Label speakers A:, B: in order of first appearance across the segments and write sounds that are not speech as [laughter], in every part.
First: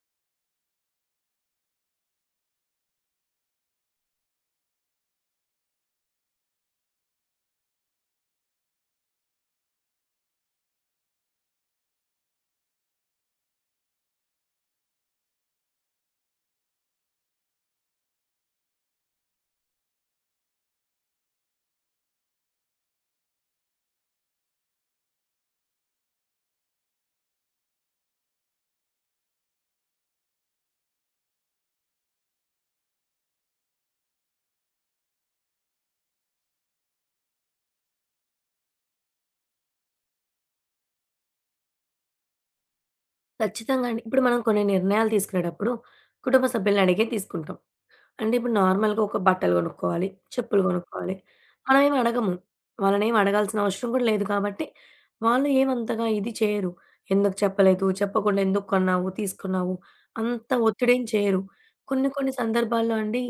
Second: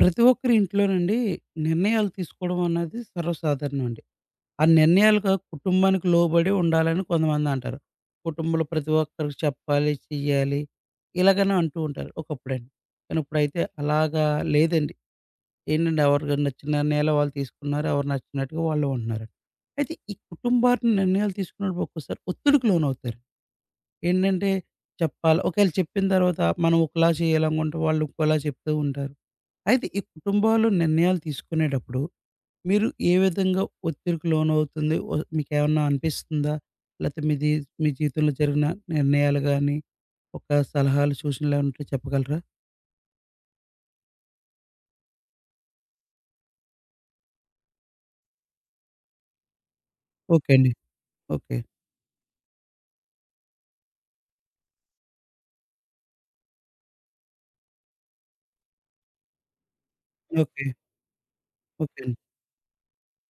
A: ప్రతి ఒక్కరి ఇంట్లోనండి నిర్ణయాలు తీసుకోవడం అన్నది సర్వసాధారణం అండి. ఆ నిర్ణయాలుగా కుటుంబానికి లోబడి ఉండాలని కొంతమంది అంటారు. కుటుంబంలో ప్రతి ఒక్కరికి చెప్పాలి, చెయ్యాలి ఇలాగని అంటూ ఉంటారు ఒకప్పుడండి. కానీ ఇప్పుడైతే అలాగా లేదండి. ఏంటంటే ఎవరికి నచ్చిన నిర్ణయాలు వాళ్ళు తీసుకున్నారు. ఎవరు నచ్చినట్టుగా వాళ్ళు ఉంటున్నారు. అయితే ఈ కుటుంబాన్ని నిర్ణయాలు తీసుకున్నప్పుడు ఒక్కోసారి ఒత్తిడికి లోనవుతారు. ఏంటంటే చెప్పాలి. ఒకవేళ చెప్పిన తర్వాత మనం ఒకలా చేయాలనుకుంటే వాళ్ళు ఇంకోలా చెప్తూ ఉంటారు. అయితే ఈ కుటుంబాలు నిర్ణయాలు తీసుకునేటప్పుడు మీరు ఏ విధంగా ఒత్తిడికి లోనవుతుంది? ఒ మీకేమన్నా అనిపిస్తుందా? లేతే మీది మీ జీవితంలో జరిగిన నిర్ణయాలు గాని, ఒక సలహాలు, సూచనలు ఏమన్నా ఉంటే చెప్పగలరా?
B: ఖచ్చితంగా అండి. ఇప్పుడు మనం కొన్ని నిర్ణయాలు తీసుకునేటప్పుడు కుటుంబ సభ్యుల్ని అడిగే తీసుకుంటాం. అంటే ఇప్పుడు నార్మల్‌గా ఒక బట్టలు కొనుక్కోవాలి,
A: ఓకే
B: చెప్పులు
A: అండి.
B: కొనుక్కోవాలి.
A: ఓకే.
B: మనమేమి అడగము. వాళ్ళనేమి అడగాల్సిన అవసరం కూడా లేదు కాబట్టి, వాళ్ళు ఏమంతగా ఇది చేయరు. ఎందుకు చెప్పలేదు, చెప్పకుండా ఎందుకు కొన్నావు, తీసుకున్నావు అంత
A: ఓకే.
B: ఒత్తిడేం చేయరు.
A: ఓకే
B: కొన్ని
A: అండి.
B: కొన్ని సందర్భాల్లో అండి,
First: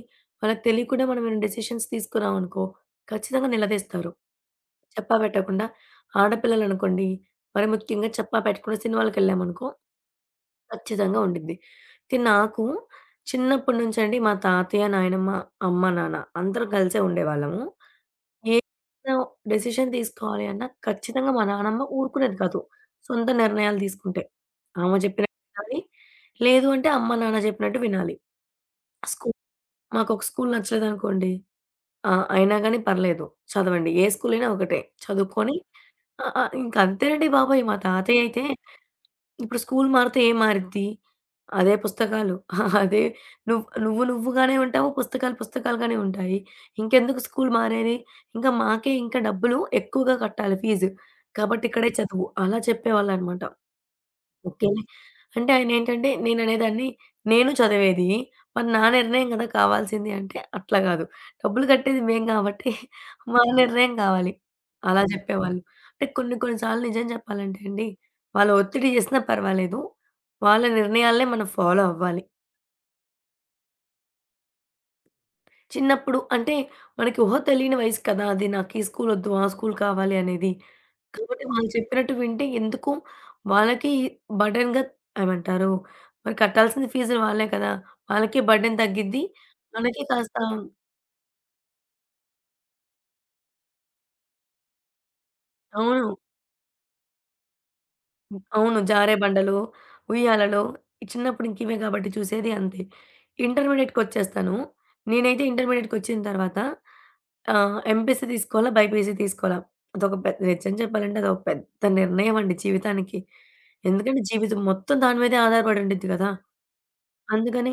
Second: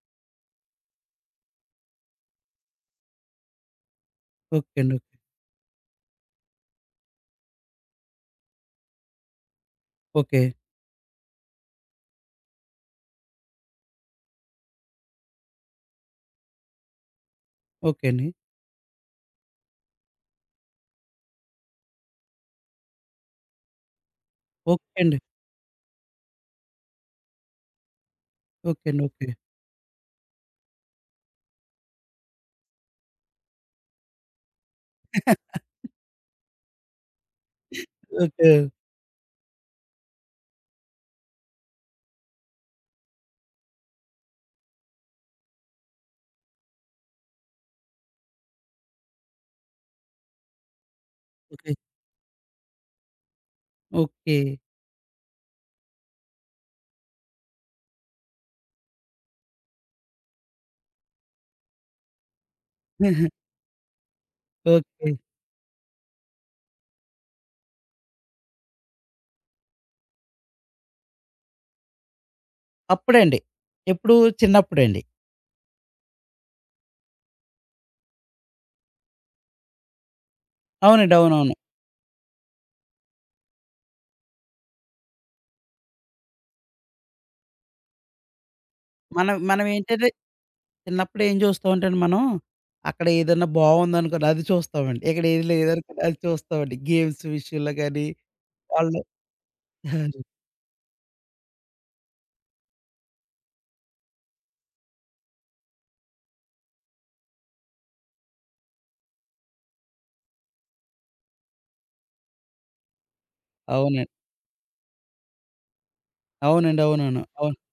B: వాళ్ళకి తెలియకుండా మనం ఏమైనా డెసిషన్స్ తీసుకున్నామనుకో, ఖచ్చితంగా నిలదీస్తారు.
A: ఓకే అండి.
B: చెప్పా
A: ఓకే.
B: పెట్టకుండా ఆడపిల్లలనుకోండి, మరి ముఖ్యంగా చెప్పా పెట్టకుండా సినిమాలకెళ్ళామనుకో,
A: ఓకే.
B: ఖచ్చితంగా ఉండిద్ది. అయితే నాకు చిన్నప్పటి నుంచండి మా తాతయ్య, నాయనమ్మ, అమ్మ, నాన్న అందరం కలిసే ఉండేవాళ్ళము.
A: ఓకే అండి.
B: ఏ చిన్న డెసిషన్ తీసుకోవాలి అన్నా ఖచ్చితంగా మా నానమ్మ ఊరుకునేది కాదు. సొంత నిర్ణయాలు తీసుకుంటే.
A: ఓకే
B: ఆమె
A: అండి.
B: చెప్పినట్టు వినాలి. లేదు అంటే అమ్మ, నాన్న చెప్పినట్టు వినాలి.
A: ఓకే అండి. ఓకే.
B: స్కూల్ మాకొక స్కూల్ నచ్చలేదనుకోండి. ఆ! అయినా గాని పర్లేదు. చదవండి. ఏ స్కూల్ అయినా ఒకటే. చదువుకొని
A: [laughs]
B: ఆ! ఆ! ఇంకంతేనండి బాబోయ్! మా తాతయ్య అయితే
A: ఓకే.
B: ఇప్పుడు స్కూల్ మారితే ఏం మారిద్ది? అదే పుస్తకాలు. [laughs] అదే నువ్వుగానే ఉంటావు. పుస్తకాలు పుస్తకాలుగానే ఉంటాయి. ఇంకెందుకు స్కూల్ మారేది? ఇంకా మాకే ఇంకా డబ్బులు ఎక్కువగా కట్టాలి ఫీజు. కాబట్టి
A: ఓకే.
B: ఇక్కడే చదువు. అలా చెప్పేవాళ్ళనమాట.
A: ఓకే.
B: ఓకేలే. అంటే ఆయనేంటంటే నేను అనేదాన్ని, నేను చదివేది. మరి నా నిర్ణయం గదా! కావాల్సింది అంటే, అట్లా గాదు. డబ్బులు కట్టేది మేము గాబట్టి, [laughs] మా
A: [laughs]
B: నిర్ణయం కావాలి. అలా
A: ఓకే.
B: జెప్పేవాళ్ళు. అంటే కొన్ని కొన్ని సార్లు నిజం జెప్పాలంటే అండి, వాళ్ళు ఒత్తిడి జేసినా పర్వాలేదు. వాళ్ళ నిర్ణయాలనే మనం ఫాలో అవ్వాలి.
A: అప్పుడండి. ఎప్పుడు చిన్నప్పుడండి.
B: చిన్నప్పుడు అంటే మనకి ఊహ తెలియని వయసు కదా! అది నాకు ఈ స్కూలొద్దు, ఆ స్కూల్ కావాలి అనేది.
A: అవునండి.
B: కాబట్టి
A: అవునవును.
B: వాళ్ళు చెప్పినట్టు వింటే ఎందుకు వాళ్ళకి బర్డెన్‌గా ఏమంటారు? మరి కట్టాల్సిన ఫీజులు వాళ్ళే కదా! వాళ్ళకి బర్డెన్ తగ్గిద్ది.
A: మనం మనం
B: మనకి
A: ఏంటంటే
B: కాస్త
A: చిన్నప్పుడు ఏం చూస్తామంటే అండి మనం, అక్కడ ఏదన్నా బావుందనుకోండి అది చూస్తామండి. ఇక్కడ ఏది లేదనుకోండి
B: అవును.
A: అది చూస్తామండి. గేమ్స్ విషయంలో గాని
B: అవును.
A: వాళ్ళు
B: జారే బండలు,
A: [laughs]
B: ఉయ్యాలలు చిన్నప్పుడు ఇంకివే కాబట్టి చూసేది అంతే. ఇంటర్మీడియేట్‌కొచ్చేస్తాను. నేనైతే ఇంటర్మీడియేట్‌కొచ్చిన తర్వాత ఎంపీసీ తీసుకోవాలా? బైపీసీ తీసుకోవాలా? అదొక పెద్ద నిజం చెప్పాలంటే అదొక పెద్ద నిర్ణయం అండి జీవితానికి.
A: అవునండి.
B: ఎందుకంటే జీవితం మొత్తం దాని మీదే ఆధారపడి ఉండిద్ది కదా!
A: అవునండి. అవునవును. అవును.
B: అందుకని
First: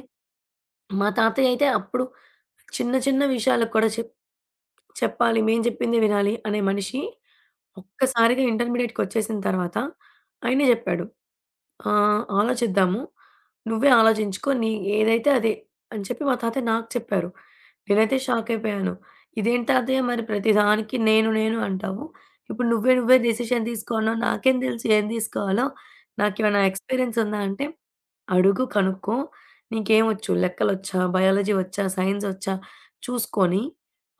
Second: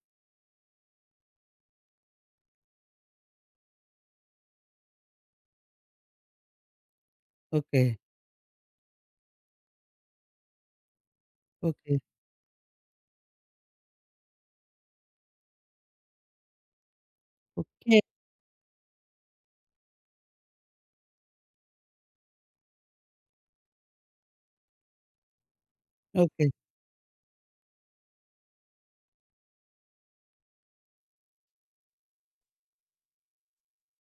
B: మా తాతయ్య అయితే అప్పుడు చిన్న చిన్న విషయాలకు కూడా చెప్పాలి. మేం చెప్పిందే వినాలి అనే మనిషి
A: ఓకే.
B: ఒక్కసారిగా ఇంటర్మీడియేట్‌కొచ్చేసిన తర్వాత ఆయనే చెప్పాడు. ఆ!
A: ఓకే.
B: ఆలోచిద్దాము. నువ్వే ఆలోచించుకో. నీ ఏదైతే అదే అని చెప్పి మా తాతయ్య నాకు చెప్పారు.
A: ఓకే.
B: నేనైతే షాక్ అయిపోయాను. ఇదేంటి తాతయ్య మరి ప్రతిదానికి నేను నేను అంటావు. ఇప్పుడు నువ్వే నువ్వే డెసిషన్ తీసుకో అన్నావు. నాకేం తెలుసు ఏం తీసుకోవాలో?
A: ఓకే.
B: నాకేమైనా ఎక్స్‌పీరియన్స్ ఉందా అంటే, అడుగు కనుక్కో. నీకేమొచ్చు? లెక్కలొచ్చా? బయాలజీ వచ్చా? సైన్స్ వచ్చా? చూసుకొని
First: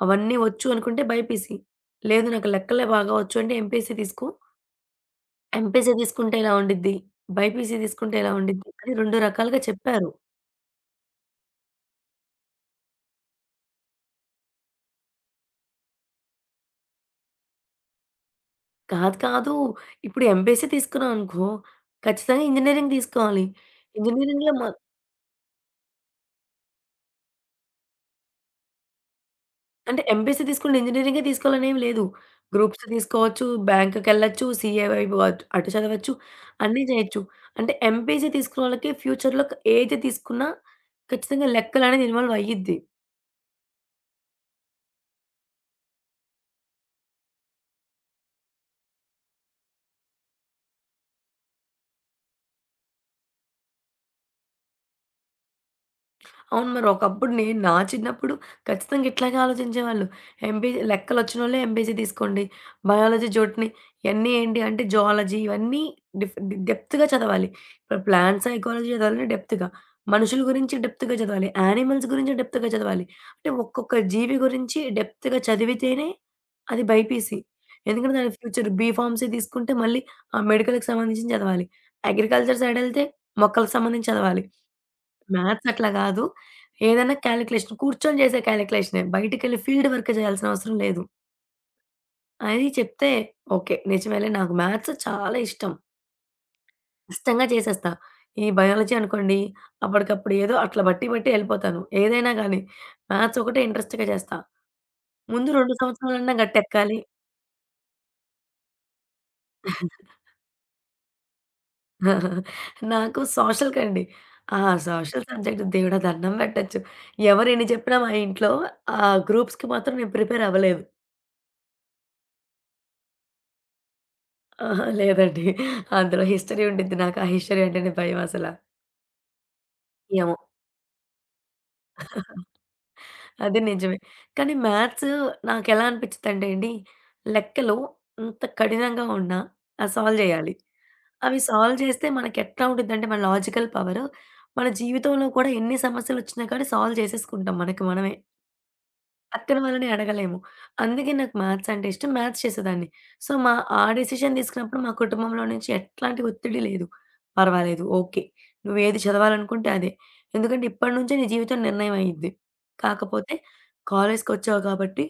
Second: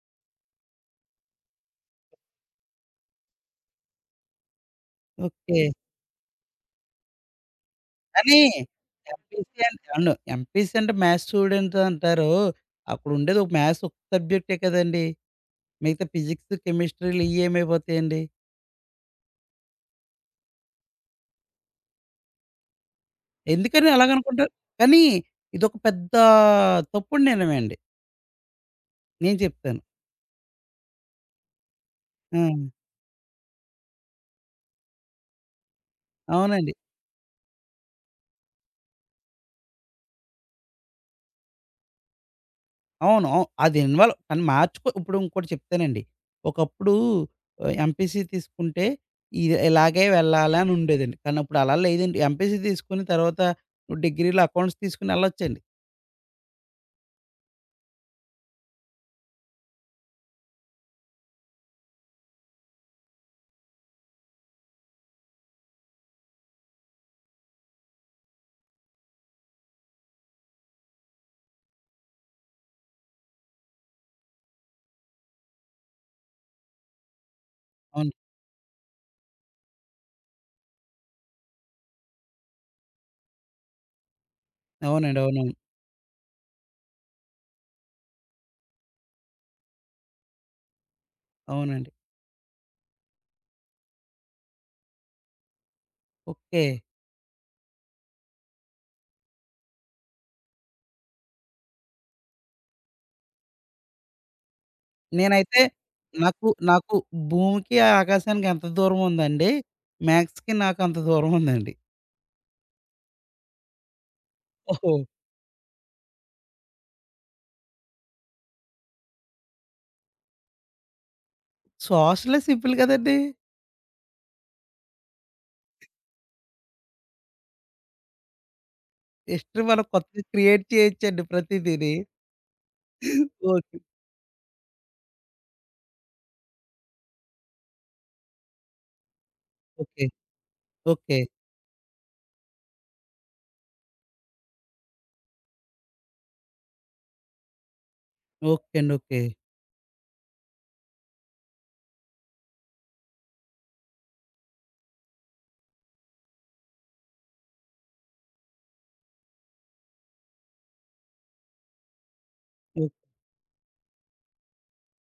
B: అవన్నీ వచ్చు అనుకుంటే బైపీసీ. లేదు నాకు లెక్కలే బాగా వచ్చు అంటే ఎంపీసీ తీసుకో.
A: ఓకే.
B: ఎంపీసీ తీసుకుంటే ఇలా ఉండిద్ది. బైపీసీ తీసుకుంటే ఇలా
A: కానీ
B: ఉండిద్ది. అని 2 రకాలుగా
A: ఎంపీసీ అన్
B: చెప్పారు.
A: అవును. ఎంపీసీ అంటే మ్యాథ్స్ స్టూడెంట్ అంటారు. అక్కడుండేది ఒక మ్యాథ్స్ ఒక సబ్జెక్టే కదండీ! మిగతా ఫిజిక్స్, కెమిస్ట్రీలు ఇయ్యేమైపోతాయండి?
B: కాదు కాదు. ఇప్పుడు ఎంపీసీ తీసుకున్నాం అనుకో, ఖచ్చితంగా ఇంజినీరింగ్ తీసుకోవాలి.
A: ఎందుకని
B: ఇంజినీరింగ్‌లో
A: అలాగనుకుంటారు?
B: మ
A: కానీ ఇదొక పెద్ద తప్పుడు నిర్ణయం అండి. నేను చెప్తాను.
B: అంటే ఎంపీసీ తీసుకుంటే ఇంజినీరింగే తీసుకోవాలని ఏమి లేదు.
A: ఆ!
B: గ్రూప్స్ తీసుకోవచ్చు, బ్యాంక్‌కెళ్ళొచ్చు, సీఏ వైపు అటు అటు చదవచ్చు,
A: అవునండి.
B: అన్నీ చేయొచ్చు. అంటే ఎంపీసీ తీసుకున్న వాళ్ళకి ఫ్యూచర్‌లో ఏది తీసుకున్నా ఖచ్చితంగా లెక్కలనేది ఇన్వాల్వ్ అయ్యిద్ది.
A: అవును. అవు అది ఇన్వాల్వ్ కానీ మార్చుకో ఇప్పుడు ఇంకోటి చెప్తానండి. ఒకప్పుడు ఆహ్, ఎంపీసీ తీసుకుంటే ఇది ఇలాగే వెళ్ళాలి అని ఉండేదండి. కానీ ఇప్పుడు అలా లేదండి. ఎంపీసీ తీసుకుని తర్వాత నువ్వు డిగ్రీలో అకౌంట్స్ తీసుకొని ఎళ్ళొచ్చండి.
B: అవును. మరి ఒకప్పుడు నేను నా చిన్నప్పుడు ఖచ్చితంగా ఇట్లాగే ఆలోచించేవాళ్ళు. ఎంపీసీ లెక్కలొచ్చినోళ్ళే ఎంపీసీ తీసుకోండి. బయాలజీ, జూట్‌ని ఇయన్నీ ఏంటి అంటే జువాలజీ ఇవన్నీ డిఫ్ డెప్త్‌గా చదవాలి. ఇప్పుడు ప్లాంట్ సైకాలజీ చదవాలంటే డెప్త్‌గా. మనుషుల గురించి డెప్త్‌గా చదవాలి. యానిమల్స్ గురించి డెప్త్‌గా చదవాలి. అంటే ఒక్కొక్క జీవి గురించి డెప్త్‌గా చదివితేనే అది బైపీసీ.
A: అవును.
B: ఎందుకంటే దాని ఫ్యూచర్ బీఫార్మసీ తీసుకుంటే మళ్ళీ ఆ మెడికల్‌కి సంబంధించింది చదవాలి. అగ్రికల్చర్ సైడ్ ఎళ్తే మొక్కలకు సంబంధించి చదవాలి.
A: అవునండి. అవునవును.
B: మ్యాథ్స్ అట్లా గాదు. ఏదైనా కాలిక్యులేషన్ కూర్చొని జేసే కాలిక్యులేషనే. బయటికెళ్ళి ఫీల్డ్ వర్క్ జేయాల్సిన అవసరం లేదు.
A: అవునండి.
B: అది చెప్తే ఓకే. నిజమేలే నాకు మ్యాథ్స్ చాలా ఇష్టం.
A: ఓకే.
B: ఇష్టంగా చేసేస్తా. ఈ బయాలజీ అనుకోండి అప్పటికప్పుడు ఏదో అట్లా బట్టి బట్టి ఎళ్ళిపోతాను. ఏదైనా గానీ మ్యాథ్స్ ఒకటే ఇంట్రెస్ట్‌గా జేస్తా. ముందు
A: నేనైతే
B: 2 సంవత్సరాలన్నా
A: నాకు
B: గట్టెక్కాలి.
A: భూమికి, ఆకాశానికి ఎంత దూరం ఉందండి,
B: [laughs]
A: మ్యాథ్స్‌కి నాకు అంత దూరం ఉందండి.
B: నాకు సోషల్‌కండి. ఆ!
A: ఓహో!
B: సోషల్ సబ్జెక్ట్ దేవుడా! దండం పెట్టొచ్చు. ఎవరెన్ని జెప్పినా మా ఇంట్లో ఆ గ్రూప్స్‌కి మాత్రం నేను ప్రిపేర్ అవ్వలేదు.
A: సాసులే సింపుల్ కదండీ.
B: అహా! లేదండి. అందులో హిస్టరీ ఉండిద్ది. నాకు ఆ హిస్టరీ అంటేనే భయం అసల.
A: జస్ట్ మనం కొత్తగా
B: ఏమో!
A: క్రియేట్ చేయొచ్చండి ప్రతీదీని.
B: అది
A: ఓకే.
B: నిజమే. కానీ మ్యాథ్స్ నాకెలా అనిపిచ్చిదంటే అండి, లెక్కలు ఎంత కఠినంగా ఉన్నా ఆ
A: ఓకే.
B: సాల్వ్ జేయాలి.
A: ఓకే.
B: అవి సాల్వ్ చేస్తే మనకెట్లా ఉండిద్దంటే మన లాజికల్ పవరు, మన జీవితంలో కూడా ఎన్ని సమస్యలొచ్చినా కానీ సాల్వ్ చేసేసుకుంటాం మనకి మనమే.
A: ఓకే అండి. ఓకే.
B: అత్తల వాళ్ళని అడగలేము. అందుకే నాకు మ్యాథ్స్ అంటే ఇష్టం. మ్యాథ్స్ చేసేదాన్ని. సో, మా ఆ డెసిషన్ తీసుకున్నప్పుడు మా కుటుంబంలో నుంచి ఎట్లాంటి ఒత్తిడి లేదు. పర్వాలేదు. ఓకే. నువ్వేది చదవాలనుకుంటే అదే. ఎందుకంటే ఇప్పటి నుంచే నీ జీవితం నిర్ణయం అయ్యిద్ది.
A: ఓక్
B: కాకపోతే కాలేజ్‌కొచ్చావు కాబట్టి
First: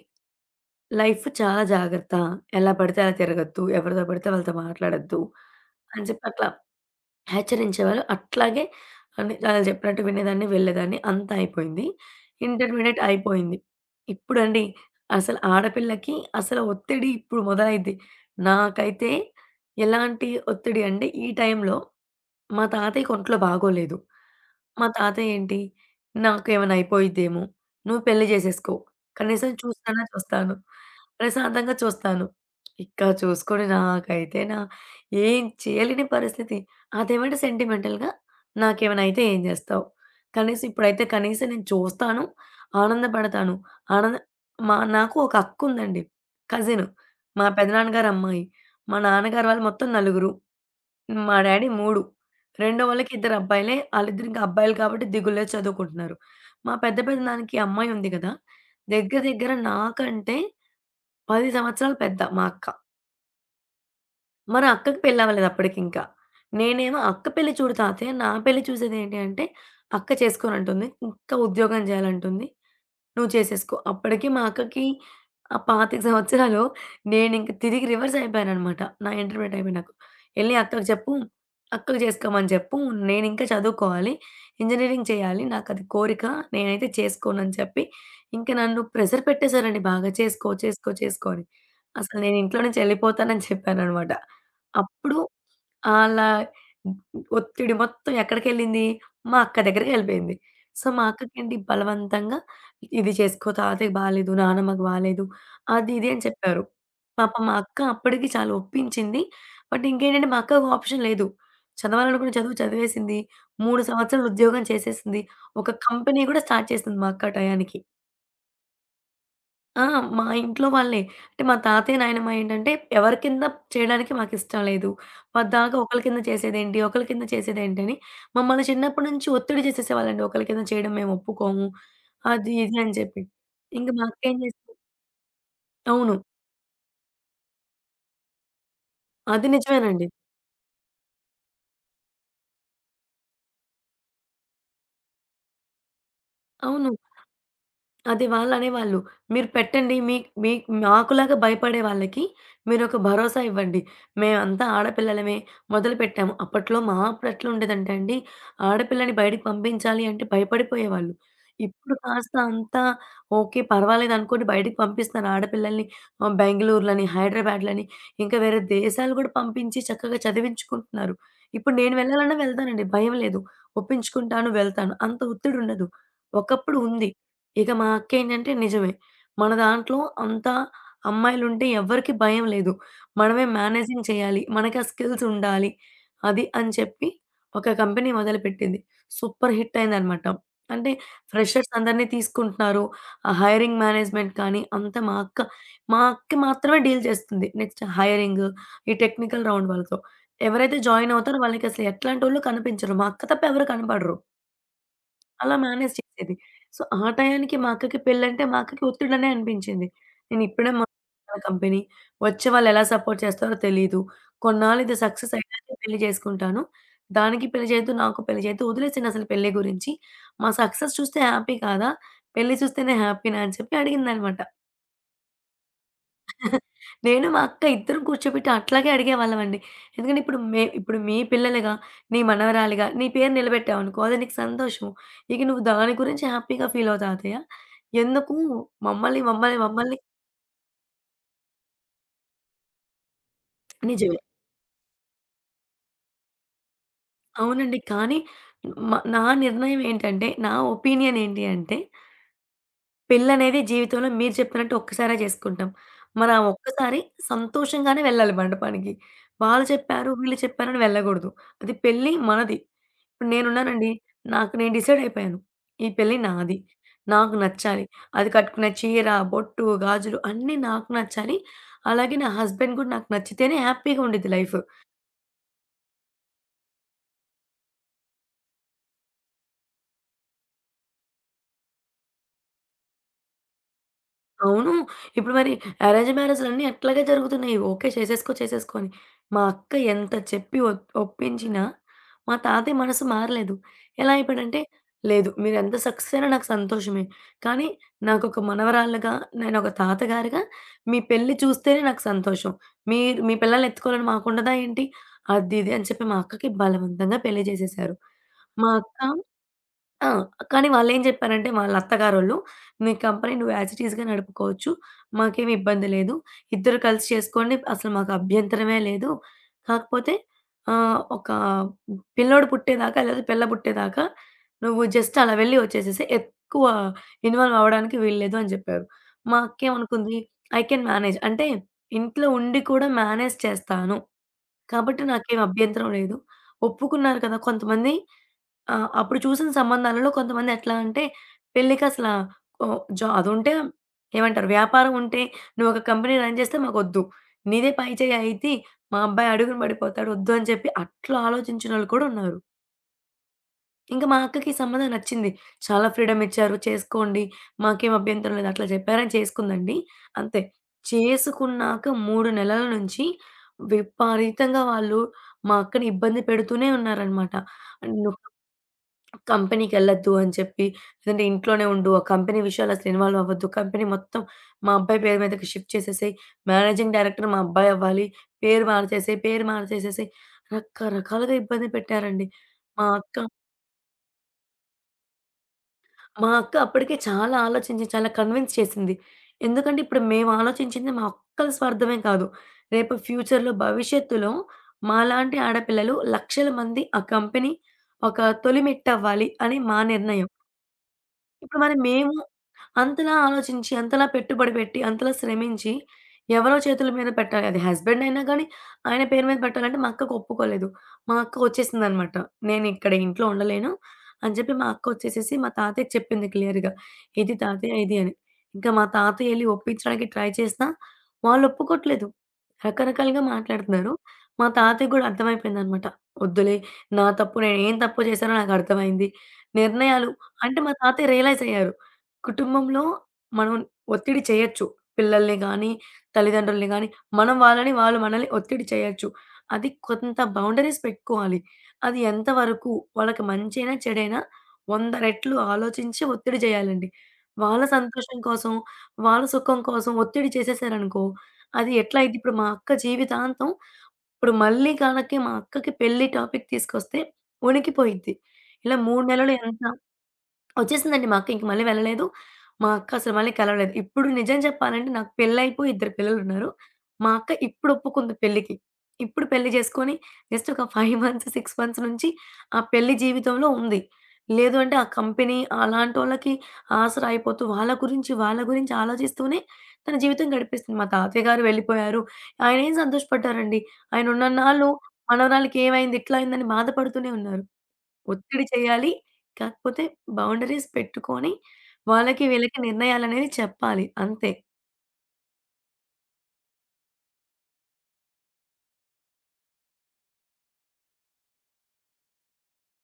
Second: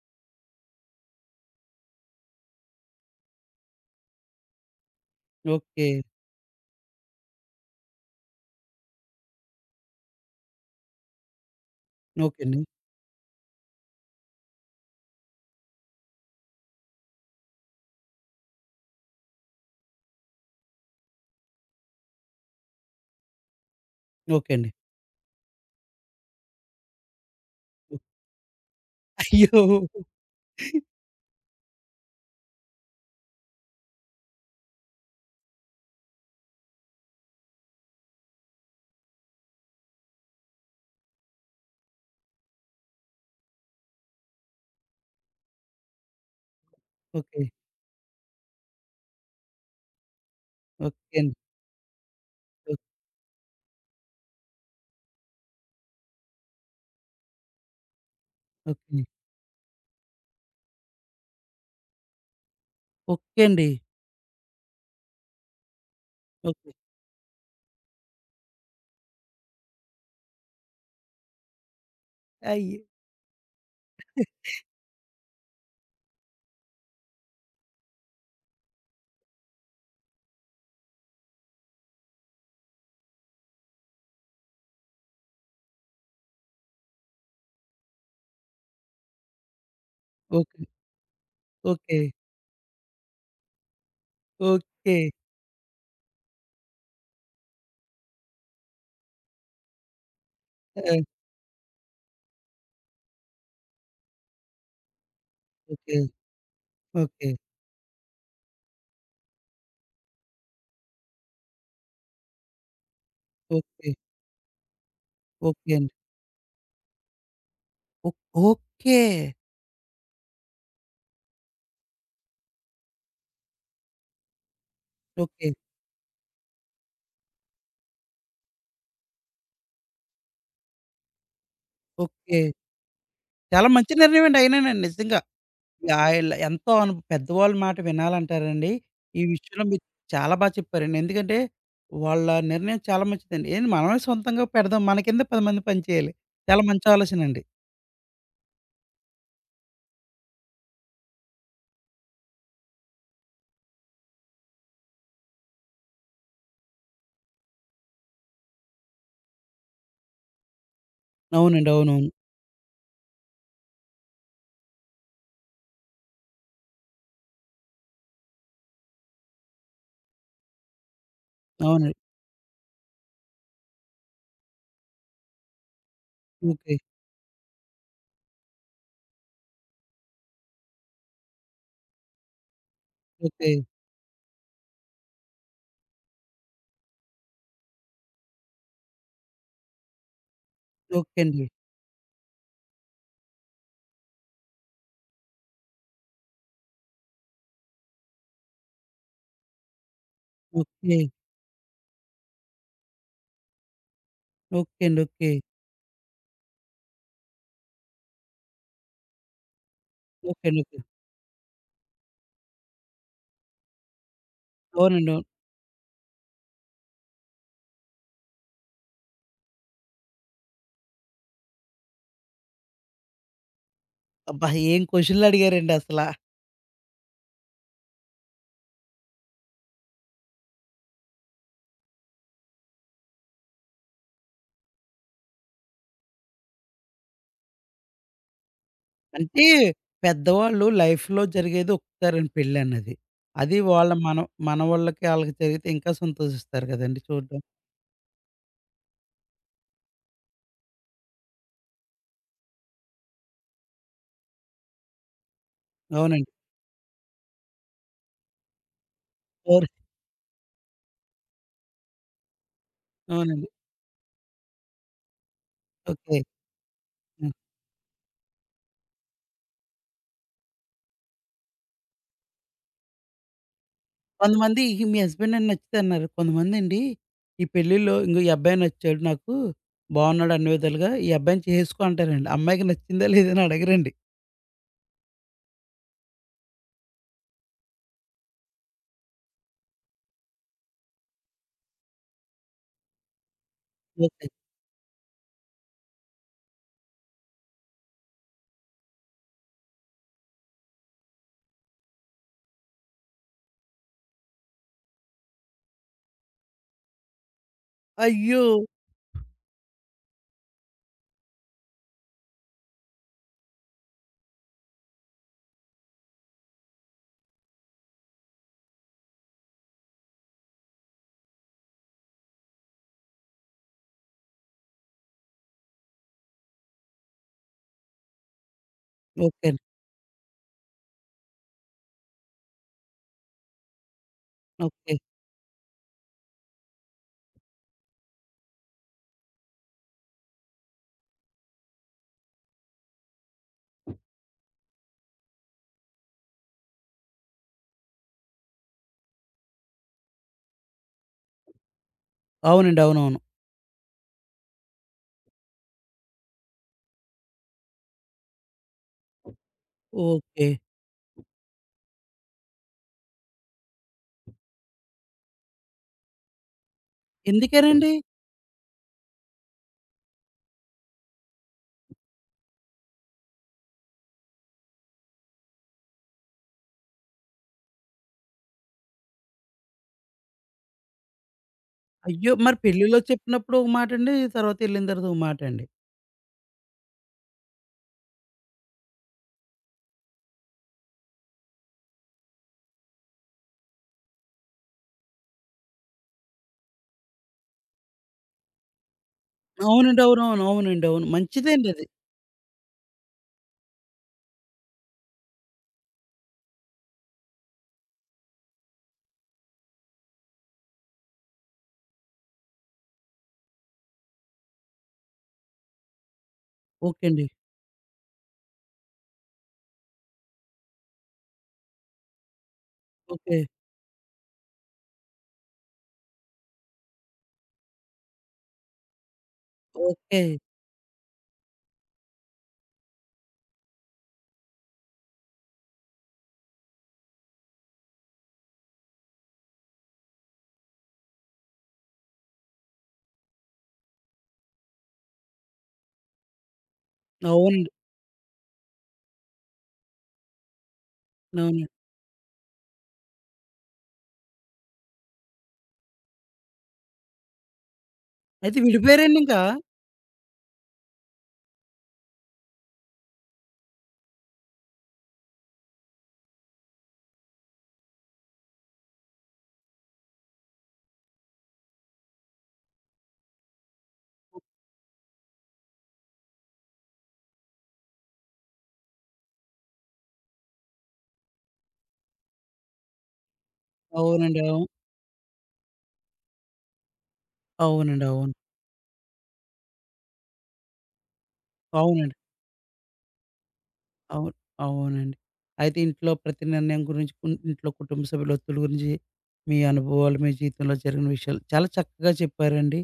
B: లైఫ్ చాలా జాగ్రత్త. ఎలా పడితే అలా తిరగొద్దు. ఎవరితో పడితే వాళ్ళతో మాట్లాడొద్దు
A: ఓకే.
B: అని చెప్పి అట్లా హెచ్చరించేవారు. అట్లాగే అని ఆళ్ళు చెప్పినట్టు వినేదాన్ని, వెళ్ళేదాన్ని. అంతా అయిపోయింది.
A: ఓకే అండి.
B: ఇంటర్మీడియేట్ అయిపోయింది. ఇప్పుడండి అసలు ఆడపిల్లకి అసలు ఒత్తిడి ఇప్పుడు మొదలైద్ది. నాకైతే ఎలాంటి ఒత్తిడి అంటే ఈ టైంలో మా తాతయ్యకి ఒంట్లో బాగోలేదు.
A: ఓకే అండి.
B: మా తాతయ్య ఏంటి, "నాకేమైనా అయిపోయిద్దేమో, నువ్వు పెళ్లి చేసేసుకో. కనీసం
A: అయ్యో!
B: చూసినన్నా చూస్తాను. ప్రశాంతంగా చూస్తాను." ఇక చూసుకొని నాకైతే నా ఏం చేయలేని పరిస్థితి. అదేమంటే సెంటిమెంటల్‌గా నాకేమైనా అయితే ఏం జేస్తావు? కనీసం ఇప్పుడైతే కనీసం నేను చూస్తాను, ఆనందపడతాను. ఆనంద మా నాకు ఒక అక్కుందండి. కజిన్.
A: ఓకే.
B: మా పెదనాన్నగారు అమ్మాయి. మా నాన్నగారు వాళ్ళు మొత్తం నలుగురు.
A: ఓకే అండి.
B: మా డ్యాడీ 3.
A: ఓక్
B: రెండో వాళ్ళకి ఇద్దరు అబ్బాయిలే. ఆళ్ళిద్దరు ఇంకా అబ్బాయిలు కాబట్టి దిగుల్లే చదువుకుంటున్నారు. మా పెద్ద పెదనాన్నకి అమ్మాయి ఉంది గదా!
A: ఓకే.
B: దగ్గర దగ్గర నాకంటే 10 సంవత్సరాలు పెద్ద మా అక్క.
A: ఓకే అండి.
B: మన అక్కకి పెళ్ళవ్వలేదు అప్పటికింకా.
A: ఓకే.
B: నేనేమో అక్క పెళ్లి చూడు తాతయ్య, నా పెళ్లి చూసేదేంటి అంటే, అక్క చేసుకోనంటుంది. ఇంకా ఉద్యోగం జేయాలంటుంది.
A: అయ్యో!
B: నువ్వు చేసేసుకో. అప్పటికి మా అక్కకి ఆ 25 సంవత్సరాలు నేనింక తిరిగి రివర్స్ అయిపోయాననమాట. నా ఇంటర్మీడియేట్ అయిపోయినాక. "ఎళ్లి అక్కకి చెప్పు, అక్కకి చేసుకోమని చెప్పు. నేనింకా చదువుకోవాలి, ఇంజినీరింగ్ చేయాలి. నాకది కోరిక. నేనైతే చేసుకోనని" చెప్పి ఇంక నన్ను ప్రెషర్ పెట్టేశారండి బాగా. "చేసుకో,
A: ఓకే.
B: చేసుకో, చేసుకో" అని.
A: ఓకే.
B: అసలు నేను ఇంట్లో నుంచి ఎళ్ళిపోతానని చెప్పాననమాట.
A: ఓకే.
B: అప్పుడు ఆళ్ళ ఒత్తిడి మొత్తం ఎక్కడికెళ్ళింది? మా అక్క దగ్గరికెళ్ళిపోయింది. సో,
A: ఆ!
B: మా అక్కకేంటి బలవంతంగా ఇది చేసుకో తాతయ్యకి బాలేదు. నానమ్మకి బాలేదు. అది
A: ఓకే.
B: ఇది అని చెప్పారు.
A: ఓకే.
B: పాపం మా అక్క అప్పటికి చాలా ఒప్పించింది. బట్ ఇంకేంటంటే మా అక్కకి ఆప్షన్ లేదు. చదవాలనుకున్న చదువు చదివేసింది. 3
A: ఓకే.
B: సంవత్సరాలు ఉద్యోగం చేసేసింది. ఒక
A: ఓకే అండి.
B: కంపెనీ కూడా స్టార్ట్ చేసింది మా అక్క ఆ టయానికి.
A: ఓక్ ఓకే.
B: ఆ! మా ఇంట్లో వాళ్ళే. అంటే మా తాతయ్య, నాయనమ్మ ఏంటంటే ఎవరి కింద చేయడానికి మాకిష్టం లేదు.
A: ఓకే.
B: పద్దాకా ఒకళ్ళ కింద చేసేదేంటి? ఒకళ్ళ కింద చేసేదేంటి? అని మమ్మల్ని చిన్నప్పటి నుంచి ఒత్తిడి చేసేసేవాళ్ళండి. ఒకళ్ళ కింద చేయడం మేము ఒప్పుకోము.
A: ఓకే.
B: అది ఇది అని చెప్పి.
A: చాలా
B: ఇంక
A: మంచి
B: మా అక్కేం
A: నిర్ణయమండి
B: చేసింది
A: అయినానండి నిజంగా.
B: అవును.
A: ఆయిల్ ఎంతో అను పెద్దవాళ్ళ మాట వినాలంటారండి. ఈ
B: అది
A: విషయంలో మీరు
B: నిజమేనండి.
A: చాలా బా చెప్పారండి. ఎందుకంటే, వాళ్ళ నిర్ణయం చాలా మంచిదండి. ఏంది మనమే సొంతంగా పెడదాం. మన కింద 10 మంది పని చేయాలి. చాలా మంచి
B: అవును.
A: ఆలోచనండి.
B: అదే వాళ్ళనేవాళ్ళు. మీరు పెట్టండి. మీక్ మీక్ మాకులాగా భయపడే వాళ్ళకి మీరొక భరోసా ఇవ్వండి. మేమంతా ఆడపిల్లలమే మొదలుపెట్టాము. అప్పట్లో మా అప్పుడు ఎట్లుండేదంటే అండి, ఆడపిల్లని బయటికి పంపించాలి అంటే భయపడిపోయేవాళ్ళు.
A: అవునండి.
B: ఇప్పుడు
A: అవునవును.
B: కాస్త అంతా ఓకే. పర్వాలేదనుకోని బయటికి పంపిస్తున్నారు ఆడపిల్లల్ని బెంగుళూరులని, హైదరాబాద్‌లని ఇంకా వేరే దేశాలు కూడా పంపించి చక్కగా చదివించుకుంటున్నారు. ఇప్పుడు నేను
A: అవునండి.
B: వెళ్ళాలన్నా వెళ్తానండి. భయం లేదు. ఒప్పించుకుంటాను, వెళ్తాను. అంత ఒత్తిడుండదు. ఒకప్పుడు
A: ఓకే.
B: ఉంది. ఇక మా అక్కేంటంటే నిజమే. మన దాంట్లో అంతా అమ్మాయిలుంటే ఎవ్వరికీ భయం లేదు. మనమే
A: ఓకే.
B: మేనేజింగ్ చేయాలి. మనకి ఆ స్కిల్స్ ఉండాలి. అది అని చెప్పి ఒక కంపెనీ మొదలుపెట్టింది. సూపర్ హిట్ అయిందనమాట. అంటే
A: ఓకే అండి.
B: ఫ్రెషర్స్ అందరిని తీసుకుంటున్నారు. ఆ హైరింగ్ మేనేజ్మెంట్ కానీ అంతా మా అక్క మాత్రమే డీల్ చేస్తుంది. నెక్స్ట్ హైరింగ్, ఈ టెక్నికల్ రౌండ్ వాళ్ళతో. ఎవరైతే
A: ఓకే.
B: జాయిన్ అవుతారో వాళ్ళకసలు ఎట్లాంటోళ్ళు కనిపించరు. మా అక్క తప్ప ఎవరు కనపడరు.
A: ఓకే అండి. ఓకే.
B: అలా మేనేజ్ చేసేది. సో, ఆ టయానికి మా అక్కకి పెళ్ళంటే మా అక్కకి ఒత్తిడనే అనిపించింది.
A: ఓకే అండి.
B: నేనిప్పుడే
A: ఓకే.
B: మొదలుపెట్టాను కంపెనీ. వచ్చే వాళ్ళెలా సపోర్ట్ చేస్తారో తెలీదు. కొన్నాళ్ళు ఇది
A: అవునండి. అవును.
B: సక్సెస్ అయ్యాకే పెళ్లి చేసుకుంటాను. దానికి పెళ్లి చేయొద్దు, నాకు పెళ్లి చేయొద్దు. వదిలేసేయండి అసలు పెళ్లి గురించి. మా సక్సెస్ చూస్తే హ్యాపీ కాదా? పెళ్లి చూస్తేనే హ్యాపీనా అని చెప్పి అడిగిందనమాట.
A: అబ్బా! ఏం క్వెషన్‌లు అడిగారండి అసలా.
B: నేను, మా అక్క ఇద్దరం కూర్చోబెట్టి అట్లాగే అడిగేవాళ్ళమండి. ఎందుకంటే ఇప్పుడు మీ పిల్లలుగా, నీ మనవరాలిగా నీ పేరు నిలబెట్టావనుకో అది నీకు సంతోషం. ఇక నువ్వు దాని గురించి హ్యాపీగా ఫీల్ అవుతావు అత్తయ్య. ఎందుకు
A: అంటే
B: మమ్మల్ని
A: పెద్దవాళ్ళు లైఫ్‌లో జరిగేది ఒక్కసారండి పెళ్ళన్నది. అది వాళ్ళ
B: నిజమే.
A: మన మనవళ్ళకి ఆళ్ళకి జరిగితే ఇంకా సంతోషిస్తారు కదండీ చూడ్డానికి.
B: అవునండి. కానీ నా నిర్ణయం ఏంటంటే, నా ఒపీనియన్ ఏంటి అంటే, పెళ్లనేది జీవితంలో మీరు చెప్పినట్టు ఒక్కసారే చేసుకుంటాం. మరి
A: అవునండి.
B: ఆ ఒక్కసారి సంతోషంగానే వెళ్ళాలి మండపానికి. వాళ్ళు
A: ఓర్
B: చెప్పారు, వీళ్ళు చెప్పారని వెళ్ళగూడదు. అది పెళ్లి మనది. ఇప్పుడు
A: అవునండి.
B: నేనున్నానండి. నాకు నేను డిసైడ్ అయిపోయాను. ఈ పెళ్లి
A: ఓకే.
B: నాది.
A: హ్మ్.
B: నాకు నచ్చాలి. అది కట్టుకునే చీర, బొట్టు, గాజులు అన్నీ నాకు నచ్చాలి. అలాగే నా హస్బెండ్ కూడా నాకు నచ్చితేనే హ్యాపీగా ఉండిద్ది లైఫ్.
A: కొంతమంది మీ హస్బెండ్ నాకు నచ్చుతారన్నారు. కొంతమందండి ఈ పెళ్ళిలో ఇంగో ఈ అబ్బాయి నచ్చాడు నాకు. బావున్నాడు అన్ని విధాలుగా. ఈ అబ్బాయిని చేసుకో అంటారండి. అమ్మాయికి నచ్చిందా లేదా అని అడగరండి.
B: అవును. ఇప్పుడు మరి అరేంజ్ మ్యారేజ్‌లన్నీ అట్లాగే జరుగుతున్నాయి. ఓకే. చేసేసుకో, చేసేసుకో అని. మా అక్క ఎంత చెప్పి ఒప్పించినా మా తాతయ్య మనసు మారలేదు. ఎలా
A: ఓకే.
B: అయిపోయాడంటే, లేదు మీరెంత సక్సెస్ అయినా నాకు సంతోషమే. కానీ నాకొక మనవరాలుగా, నేనొక తాతగారుగా మీ పెళ్లి చూస్తేనే నాకు సంతోషం. మీరు మీ పిల్లల్ని ఎత్తుకోవాలని మాకుండదా ఏంటి? అది ఇది అని చెప్పి మా అక్కకి బలవంతంగా పెళ్లి చేసేసారు.
A: అయ్యో!
B: మా అక్క ఆ! కానీ వాళ్ళేం జెప్పారంటే, వాళ్ళ అత్తగారోళ్ళు, "మీ కంపెనీ నువ్వు యాజ్ ఇట్ ఈజ్‌గా నడుపుకోవచ్చు. మాకేమి ఇబ్బంది లేదు. ఇద్దరు కలిసి చేసుకోండి. అసలు మాకు అభ్యంతరమే లేదు. కాకపోతే ఒక పిల్లోడు పుట్టేదాకా లేదా పిల్ల పుట్టేదాకా నువ్వు జస్ట్ అలా వెళ్లి వచ్చేసేసేయి. ఎక్కువ ఇన్వాల్వ్ అవ్వడానికి వీల్లేదు" అని జెప్పారు. మా
A: ఓకే అండి.
B: అక్కేమనుకుంది, "ఐ కెన్ మేనేజ్" అంటే ఇంట్లో ఉండి కూడా మేనేజ్ చేస్తాను.
A: ఓకే.
B: కాబట్టి నాకేం అభ్యంతరం లేదు. ఒప్పుకున్నారు కదా! కొంతమంది ఆ! అప్పుడు చూసిన సంబంధాలలో కొంతమంది ఎట్లా అంటే పెళ్ళికసల ఓహ్! జా అదుంటే ఏమంటారు వ్యాపారం ఉంటే నువ్వు ఒక కంపెనీ రన్ చేస్తే మాకొద్దు. నీదే పై చేయి అయిద్ది. మా అబ్బాయి అడుగున పడిపోతాడు వద్దు అని చెప్పి అట్లా ఆలోచించినోళ్ళు కూడా ఉన్నారు.
A: అవునండి. అవునవును.
B: ఇంక మా అక్కకి ఈ సంబంధం నచ్చింది. చాలా ఫ్రీడమ్ ఇచ్చారు చేసుకోండి. మాకేం అభ్యంతరం లేదు అట్లా చెప్పారని చేసుకుందండి. అంతే.
A: ఓకే.
B: చేసుకున్నాక 3 నెలల నుంచి విపరీతంగా వాళ్ళు మా అక్కని ఇబ్బంది పెడుతూనే ఉన్నారనమాట.
A: ఎందుకేనండి?
B: నువ్వు కంపెనీకెళ్ళొద్దు అని చెప్పి, లేదంటే ఇంట్లోనే ఉండు. ఆ కంపెనీ విషయాలు అసలు ఇన్వాల్వ్ అవ్వద్దు. కంపెనీ మొత్తం మా అబ్బాయి పేరు మీదకి షిఫ్ట్ చేసేసేయి. మేనేజింగ్ డైరెక్టర్ మా అబ్బాయి అవ్వాలి. పేరు మార్చేసేసేయి. రకరకాలుగా ఇబ్బంది పెట్టారండి.
A: అయ్యో! మరి
B: మా
A: పెళ్ళిలో
B: అక్క
A: చెప్పినప్పుడు ఒక మాటండి. తర్వాత ఎళ్ళిన తర్వాత ఒక మాటండి.
B: మా అక్క అప్పటికే చాలా ఆలోచించి చాలా కన్విన్స్ చేసింది. ఎందుకంటే ఇప్పుడు మేము ఆలోచించింది మా ఒక్కళ్ళ స్వార్థమే కాదు. రేపు భవిష్యత్తులో మాలాంటి ఆడపిల్లలు లక్షల మంది ఆ కంపెనీ ఒక తొలిమెట్టవ్వాలి అని మా
A: అవునండి.
B: నిర్ణయం.
A: అవునవును. అవునండి. అవును.
B: ఇప్పుడు
A: మంచిదండి
B: మరి
A: అది.
B: మేము అంతలా ఆలోచించి, అంతలా పెట్టుబడి పెట్టి, అంతలా శ్రమించి, ఎవరో చేతుల మీద పెట్టాలి. అది హస్బెండ్ అయినా గానీ, ఆయన పేరు మీద పెట్టాలంటే మా అక్కకు ఒప్పుకోలేదు. మా అక్క వచ్చేసిందనమాట. నేనిక్కడ ఇంట్లో ఉండలేను అని చెప్పి మా అక్క వచ్చేసేసి మా తాతయ్యకి చెప్పింది క్లియర్‌గా.
A: ఓకే అండి.
B: ఇది తాతయ్య ఇది అని. ఇంకా మా తాతయ్య ఎళ్లి ఒప్పించడానికి ట్రై చేసినా వాళ్ళు ఒప్పుకోట్లేదు. రకరకాలుగా
A: ఓకే.
B: మాట్లాడుతున్నారు. మా తాతయ్యకి గూడా అర్థమైపోయిందనమాట. వద్దులే నా తప్పు నేనేం తప్పు చేశానో నాకర్థమైంది. నిర్ణయాలు
A: ఓకే.
B: అంటే మా తాతయ్య రియలైజ్ అయ్యారు. కుటుంబంలో మనం ఒత్తిడి చేయొచ్చు. పిల్లల్ని గానీ, తల్లిదండ్రుల్ని గానీ, మనం వాళ్ళని, వాళ్ళు మనల్ని ఒత్తిడి చేయొచ్చు. అది కొంత బౌండరీస్ పెట్టుకోవాలి. అది ఎంత వరకు వాళ్ళకి మంచైనా, చెడైనా 100 రెట్లు ఆలోచించి ఒత్తిడి చేయాలండి. వాళ్ళ
A: అవునండి.
B: సంతోషం కోసం, వాళ్ళ సుఖం కోసం ఒత్తిడి చేసేసారనుకో,
A: అవునండి.
B: అది ఎట్లా అయిద్ది ఇప్పుడు మా అక్క జీవితాంతం ఇప్పుడు మళ్ళీ గనక మా అక్కకి పెళ్లి టాపిక్ తీసుకొస్తే వణికిపోయిద్ది.
A: అయితే
B: ఇలా 3
A: విడిపోయారండి
B: నెలలు
A: ఇంకా?
B: ఎంత వచ్చేసిందండి మా అక్క. ఇంక మళ్ళీ వెళ్ళలేదు. మా అక్క అసలు మళ్ళీ కలవలేదు. ఇప్పుడు నిజం చెప్పాలంటే నాకు పెళ్లయిపోయి ఇద్దరు పిల్లలున్నారు. మా అక్క ఇప్పుడు ఒప్పుకుంది పెళ్ళికి. ఇప్పుడు పెళ్లి చేసుకొని జస్ట్ ఒక 5 మంత్స్, 6 మంత్స్ నుంచి ఆ పెళ్లి జీవితంలో ఉంది. లేదు అంటే ఆ కంపెనీ అలాంటోళ్ళకి ఆసరా అయిపోతూ వాళ్ళ గురించి ఆలోచిస్తూనే తన జీవితం గడిపేస్తుంది. మా తాతయ్య గారు వెళ్ళిపోయారు. ఆయనేం సంతోషపడ్డారండి. ఆయన
A: అవునండి. అవు
B: ఉన్నన్నాళ్ళు మనవరాలికి ఏమైంది, ఇట్లా అయిందని బాధపడుతూనే ఉన్నారు.
A: అవునండి. అవును.
B: ఒత్తిడి చేయాలి. కాకపోతే బౌండరీస్ పెట్టుకొని,
A: అవునండి.
B: వాళ్ళకి వీళ్ళకి నిర్ణయాలనేవి చెప్పాలి అంతే.
A: అవును. అవునండి. అయితే ఇంట్లో ప్రతి నిర్ణయం గురించి కున్ ఇంట్లో కుటుంబ సభ్యుల ఒత్తిడి గురించి మీ అనుభవాలు, మీ జీవితంలో జరిగిన విషయాలు చాలా చక్కగా చెప్పారండి.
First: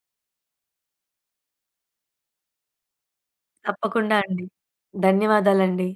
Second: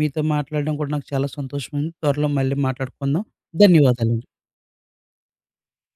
A: మీతో మాట్లాడడం కూడా నాకు చాలా సంతోషం ఉంది. త్వరలో మళ్ళీ మాట్లాడుకుందాం.
B: తప్పకుండా
A: ధన్యవాదాలండి.
B: అండి. ధన్యవాదాలండి.